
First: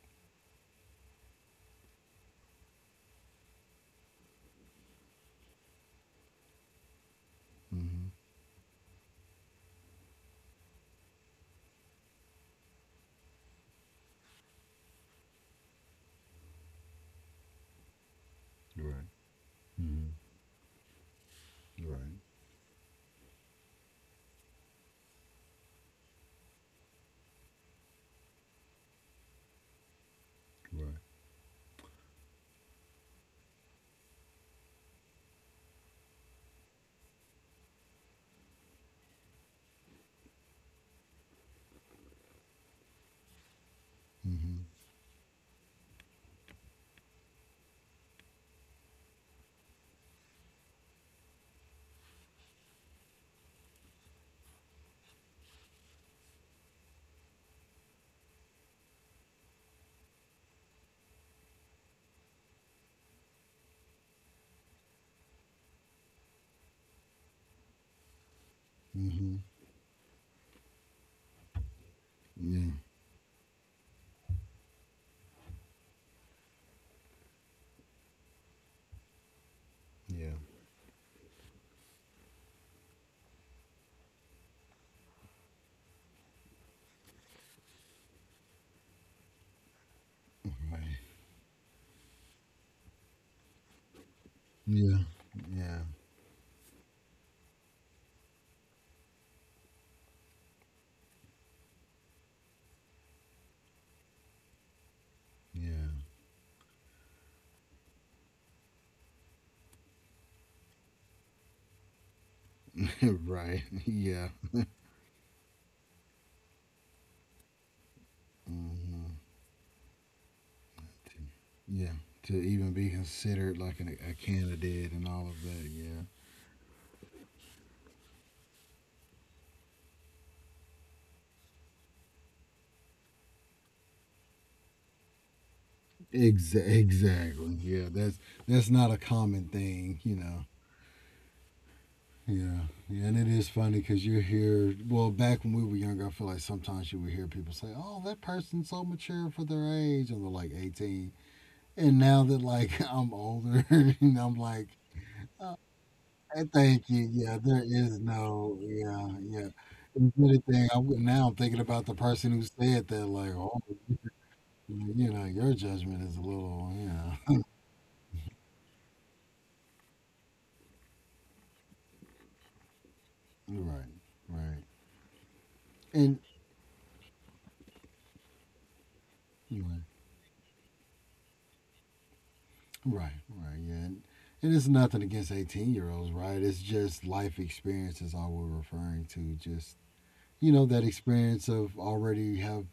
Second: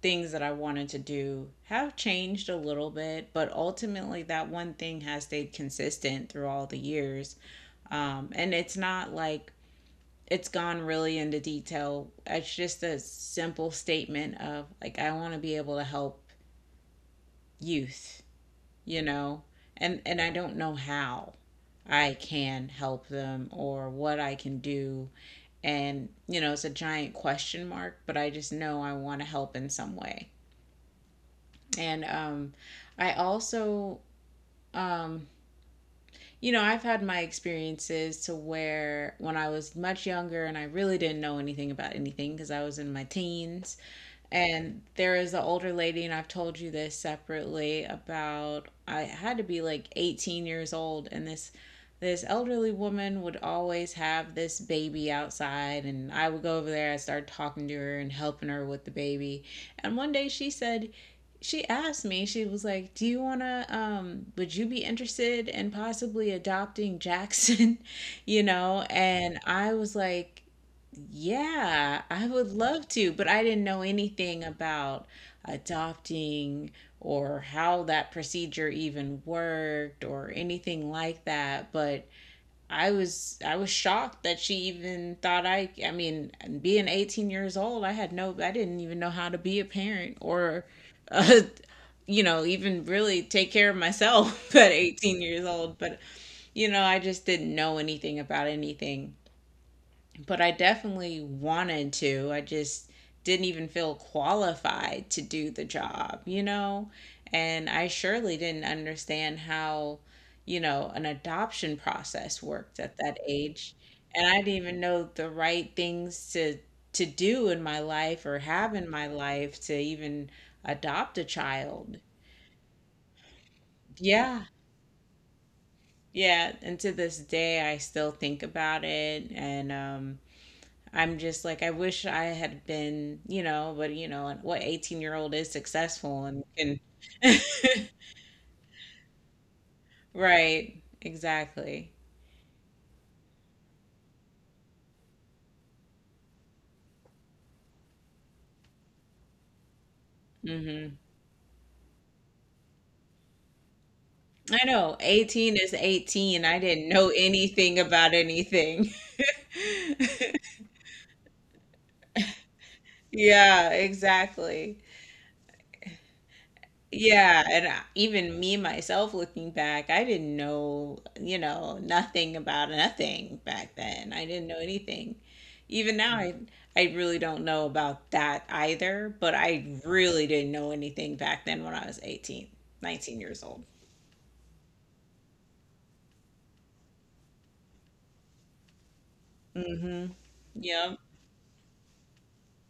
[SPEAKER 1] things that I wanted to do have changed a little bit, but ultimately that one thing has stayed consistent through all the years.
[SPEAKER 2] Mm-hmm.
[SPEAKER 1] And it's not like, It's gone really into detail. It's just a simple statement of like I want to be able to help youth you
[SPEAKER 2] Right.
[SPEAKER 1] know, and
[SPEAKER 2] Mm-hmm.
[SPEAKER 1] and I don't know how I
[SPEAKER 2] Right.
[SPEAKER 1] can help them or what I can do. And you know, it's a giant question mark, but I just know I want to help in some way.
[SPEAKER 2] Right.
[SPEAKER 1] And I also um you know, I've had my experiences to where when I was much younger and I really didn't know anything about anything because I was in my teens.
[SPEAKER 2] Mm-hmm.
[SPEAKER 1] And there is an older lady, and I've told you this separately about I had to be like 18 years old, and this elderly woman would always have this baby outside, and I would go over there. I started talking to her and helping her with the baby, and one day she asked me, "Do you wanna? Would you be interested in possibly adopting Jackson?" you know,
[SPEAKER 2] Mm-hmm.
[SPEAKER 1] and I was like, yeah, I would
[SPEAKER 2] Yeah.
[SPEAKER 1] love to, but I didn't know anything about adopting or how that procedure even worked or
[SPEAKER 2] Yeah.
[SPEAKER 1] anything like that. But I was shocked that she even thought being 18 years old, I had no I didn't even know how to be a parent or
[SPEAKER 2] Right.
[SPEAKER 1] uh, you know, even really take care of myself at
[SPEAKER 2] Yeah.
[SPEAKER 1] 18 years old.
[SPEAKER 2] Yeah.
[SPEAKER 1] But you know, I just didn't know anything about anything, but I definitely wanted to. I just didn't even feel qualified to do the job, you know? And I surely didn't understand how, you know, an adoption process worked
[SPEAKER 2] Yeah.
[SPEAKER 1] at that
[SPEAKER 2] Right.
[SPEAKER 1] age.
[SPEAKER 2] Yeah.
[SPEAKER 1] And I didn't even know the right things to do in my life or have in my
[SPEAKER 2] Mm-hmm.
[SPEAKER 1] life to even adopt a
[SPEAKER 2] Yeah.
[SPEAKER 1] child.
[SPEAKER 2] To even be considered like a
[SPEAKER 1] Yeah.
[SPEAKER 2] candidate and all of that. Yeah.
[SPEAKER 1] Yeah, and to this day I still think about it. And I'm just like, I wish I had been, you know, but you know, and what 18-year-old is successful and
[SPEAKER 2] Exa-
[SPEAKER 1] can,
[SPEAKER 2] exactly. Yeah. That's not a common thing.
[SPEAKER 1] right, exactly.
[SPEAKER 2] Yeah, yeah, and it is funny because you hear. Well, back when we were younger, I feel like sometimes you would hear people say, "Oh, that person's so mature for their age," and they're like
[SPEAKER 1] Hmm.
[SPEAKER 2] 18. And now that like I'm older, and I'm
[SPEAKER 1] I
[SPEAKER 2] like,
[SPEAKER 1] know 18 is
[SPEAKER 2] "Eh,"
[SPEAKER 1] 18. I didn't
[SPEAKER 2] "Thank you."
[SPEAKER 1] know
[SPEAKER 2] Yeah, there
[SPEAKER 1] anything
[SPEAKER 2] is
[SPEAKER 1] about
[SPEAKER 2] no.
[SPEAKER 1] anything.
[SPEAKER 2] Yeah, yeah. If anything, now I'm thinking about the person who said that. Like, oh,
[SPEAKER 1] Yeah, exactly.
[SPEAKER 2] your judgment is a little.
[SPEAKER 1] Yeah, even me myself looking back, I didn't know, you know, nothing about nothing back
[SPEAKER 2] Right,
[SPEAKER 1] then. I didn't know
[SPEAKER 2] right,
[SPEAKER 1] anything. Even now,
[SPEAKER 2] and.
[SPEAKER 1] I really don't know about that either, but I
[SPEAKER 2] Right.
[SPEAKER 1] really didn't know anything back then when I was 18, nineteen
[SPEAKER 2] Right,
[SPEAKER 1] years
[SPEAKER 2] right,
[SPEAKER 1] old.
[SPEAKER 2] yeah. And it's nothing against 18-year-olds, right? It's just life experience is all we're referring to. Just,
[SPEAKER 1] Mm-hmm.
[SPEAKER 2] that
[SPEAKER 1] Yep.
[SPEAKER 2] experience of already have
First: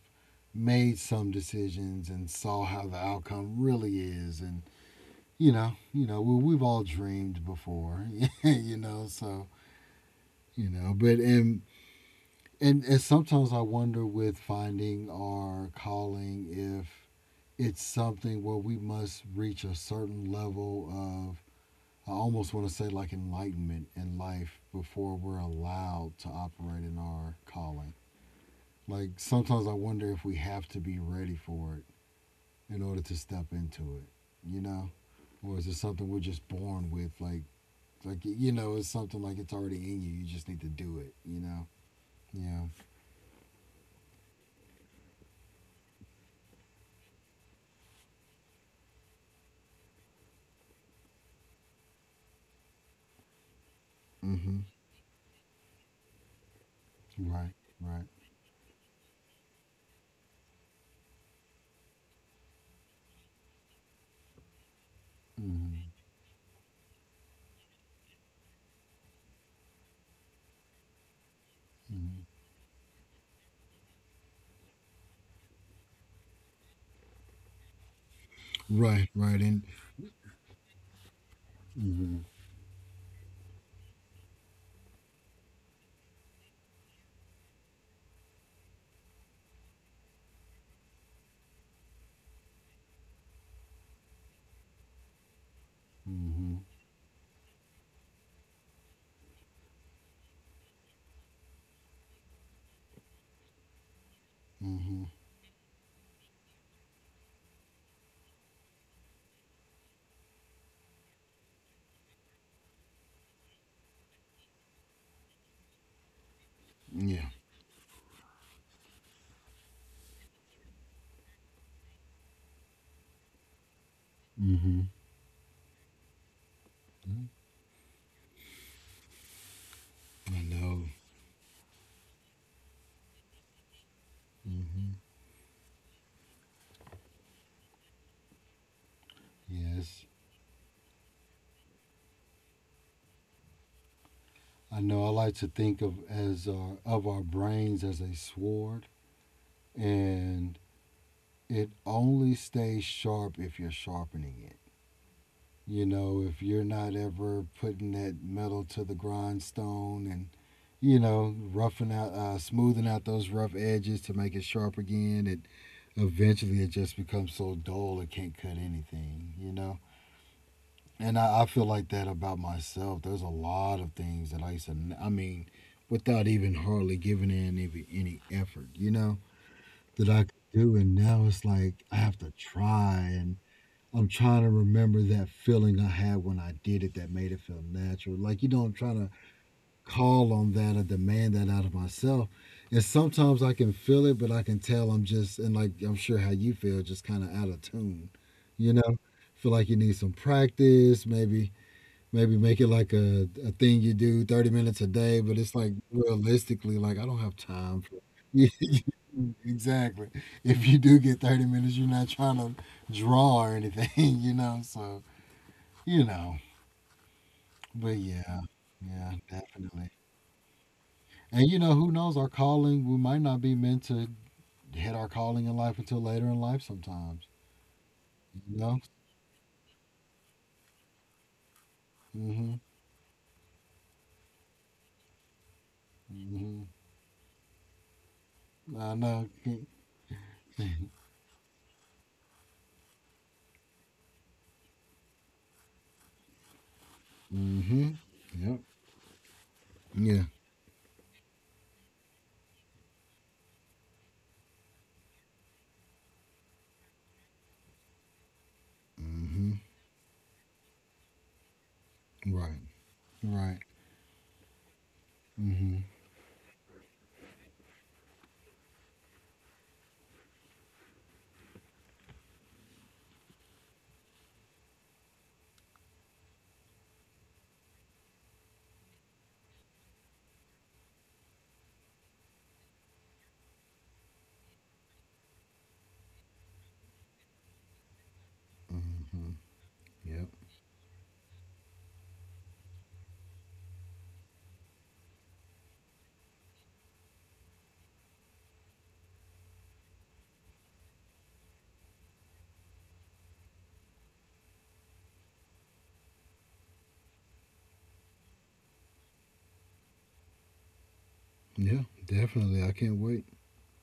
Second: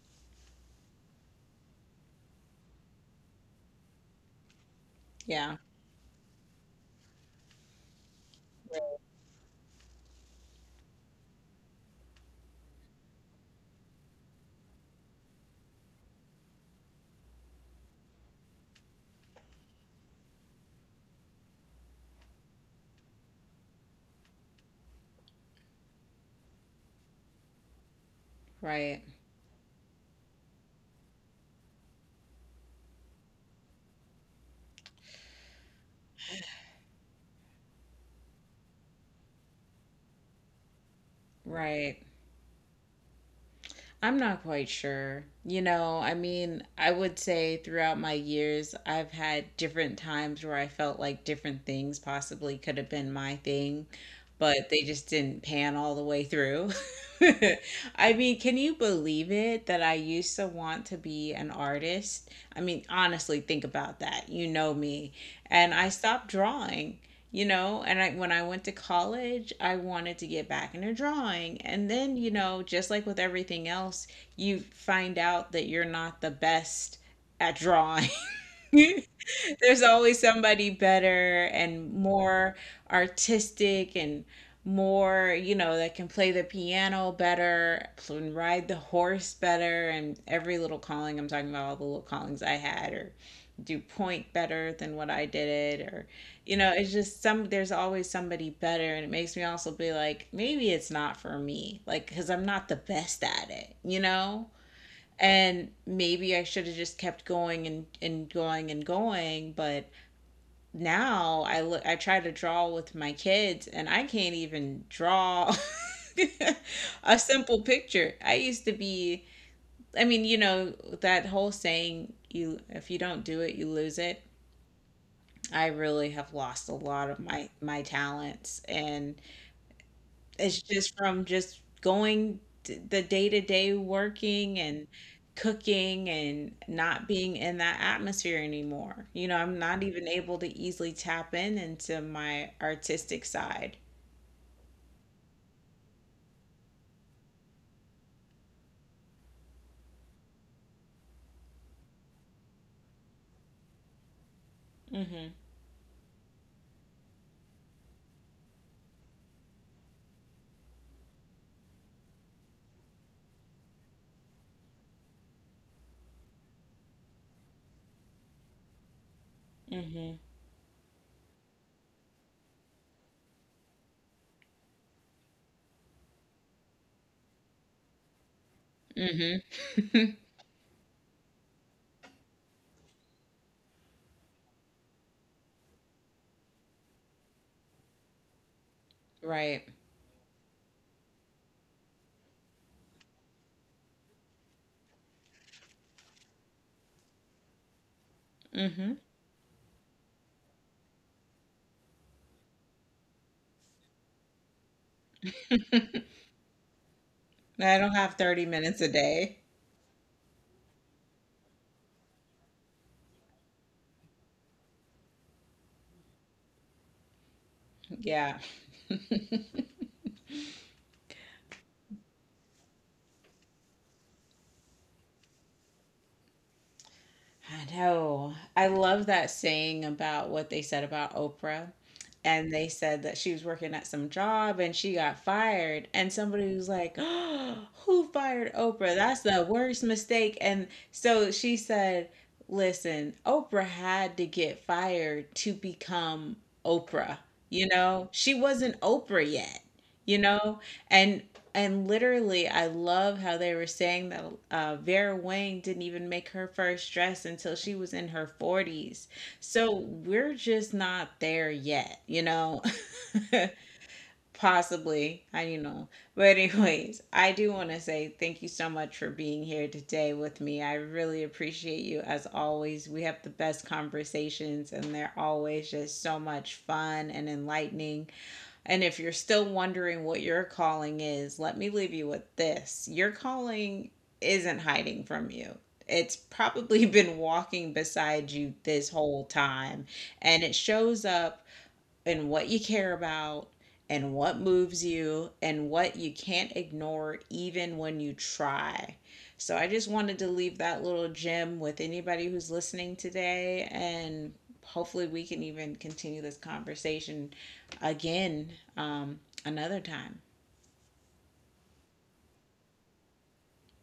[SPEAKER 2] made some decisions and saw how the outcome really is. And,
[SPEAKER 1] Yeah.
[SPEAKER 2] well, we've all dreamed before, so, but, and sometimes I wonder with finding our calling if it's something where we must reach a certain level of, I almost want to say, like enlightenment in life before we're allowed to operate in our calling.
[SPEAKER 1] Right.
[SPEAKER 2] Like sometimes I wonder if we have to be ready for it in order to step into it, you know? Or is it something we're just born with? Like, like, it's something like it's already in you. You just need to do it.
[SPEAKER 1] Right.
[SPEAKER 2] Yeah.
[SPEAKER 1] I'm not quite sure. You know, I mean, I would say throughout my years, I've had different times where I felt like different things possibly could have been my thing,
[SPEAKER 2] Mm-hmm.
[SPEAKER 1] but they just didn't pan all the way through.
[SPEAKER 2] Right. Right.
[SPEAKER 1] I mean, can you believe it that I used to want to be an artist? I mean, honestly, think about that. You know me. And
[SPEAKER 2] Mm-hmm.
[SPEAKER 1] I stopped drawing you know and I when I went to college I wanted to get back into drawing, and then
[SPEAKER 2] Mm-hmm.
[SPEAKER 1] you know, just like with everything else, you find out that you're not the best at drawing. You
[SPEAKER 2] Right. Right. And.
[SPEAKER 1] There's always somebody better and
[SPEAKER 2] Mm-hmm.
[SPEAKER 1] more artistic and more, you know, that can play the piano better, can ride the horse better. And every little calling, I'm talking about all the little callings I had, or do point better than what I did, or
[SPEAKER 2] Mm-hmm.
[SPEAKER 1] you know, it's just some there's always somebody better, and it makes me also be like, maybe it's not for me, like, because I'm not the best at it, you know,
[SPEAKER 2] Mm-hmm.
[SPEAKER 1] and maybe I should have just kept going and going and going. But now I look, I try to draw with my kids and I can't even draw a
[SPEAKER 2] Yeah.
[SPEAKER 1] simple picture. I used to be I mean, you know, that whole saying, you if you don't do it, you lose it.
[SPEAKER 2] Mm-hmm.
[SPEAKER 1] I really have lost a lot of
[SPEAKER 2] Mm-hmm.
[SPEAKER 1] my talents, and
[SPEAKER 2] I
[SPEAKER 1] it's
[SPEAKER 2] know.
[SPEAKER 1] just from just going the day to day working and
[SPEAKER 2] Mm-hmm.
[SPEAKER 1] cooking and not being in that atmosphere anymore. You know, I'm not even
[SPEAKER 2] Yes.
[SPEAKER 1] able to easily tap in into my artistic side.
[SPEAKER 2] I know I like to think of our brains as a sword, and it only stays sharp if you're sharpening it.
[SPEAKER 1] Mhm.
[SPEAKER 2] If you're not ever putting that metal to the grindstone and smoothing out those rough edges to make it sharp again, it eventually it just becomes so dull it can't cut anything.
[SPEAKER 1] Mhm.
[SPEAKER 2] And I feel like that about myself. There's a lot of things that I used to, I mean, without even hardly giving in any effort,
[SPEAKER 1] Mhm.
[SPEAKER 2] that I could do. And now it's like I have to try. And I'm trying to remember that feeling I had when I did it that made it feel natural. Like, I'm trying to
[SPEAKER 1] Right.
[SPEAKER 2] call on that or demand that out of myself. And sometimes I can feel it, but I can tell I'm just, and like I'm sure how you feel, just kind of out of tune, you
[SPEAKER 1] Mhm.
[SPEAKER 2] know? Feel like you need some practice, maybe. Maybe make it like a thing you do 30 minutes a day, but it's like realistically, like I don't have
[SPEAKER 1] I
[SPEAKER 2] time
[SPEAKER 1] don't
[SPEAKER 2] for.
[SPEAKER 1] have 30
[SPEAKER 2] Yeah,
[SPEAKER 1] minutes a day.
[SPEAKER 2] exactly. If you do get 30 minutes, you're not trying to draw or anything, So, you know, but
[SPEAKER 1] Yeah.
[SPEAKER 2] yeah, yeah, definitely. And who knows, our calling, we might not be meant to hit our calling in life until later in life sometimes,
[SPEAKER 1] I know.
[SPEAKER 2] you
[SPEAKER 1] I
[SPEAKER 2] know?
[SPEAKER 1] love that saying about what they said about Oprah.
[SPEAKER 2] Hmm.
[SPEAKER 1] And they said that she was working at some job and she got fired. And somebody
[SPEAKER 2] Hmm.
[SPEAKER 1] was like, oh, who fired Oprah?
[SPEAKER 2] I
[SPEAKER 1] That's
[SPEAKER 2] know.
[SPEAKER 1] the worst mistake. And so she said, listen, Oprah had to get fired to become Oprah. You
[SPEAKER 2] Mm-hmm.
[SPEAKER 1] know, she
[SPEAKER 2] Yep.
[SPEAKER 1] wasn't Oprah yet. You
[SPEAKER 2] Yeah.
[SPEAKER 1] know, and and literally I love how they were saying that Vera Wang didn't even make her first dress until she was in her 40s.
[SPEAKER 2] Mm-hmm.
[SPEAKER 1] So we're just not there yet, you
[SPEAKER 2] Right.
[SPEAKER 1] know.
[SPEAKER 2] Right.
[SPEAKER 1] Possibly, I you
[SPEAKER 2] Mm-hmm.
[SPEAKER 1] know. But anyways, I do want to say thank you so much for being here today with me. I really appreciate you. As always, we have the best conversations and they're always just so much fun and enlightening. And if you're still wondering what your calling is, let me leave you with this. Your calling isn't hiding from you. It's probably been walking beside you this
[SPEAKER 2] Mm-hmm.
[SPEAKER 1] whole
[SPEAKER 2] Mm-hmm.
[SPEAKER 1] time,
[SPEAKER 2] Yep.
[SPEAKER 1] and it shows up and what you care about and what moves you and what you can't ignore even when you try. So I just wanted to leave that little gem with anybody who's listening today, and hopefully we can even continue this conversation again another time.
[SPEAKER 2] Yeah, definitely. I can't wait.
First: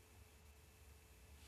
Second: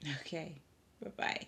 [SPEAKER 1] Okay. Bye-bye.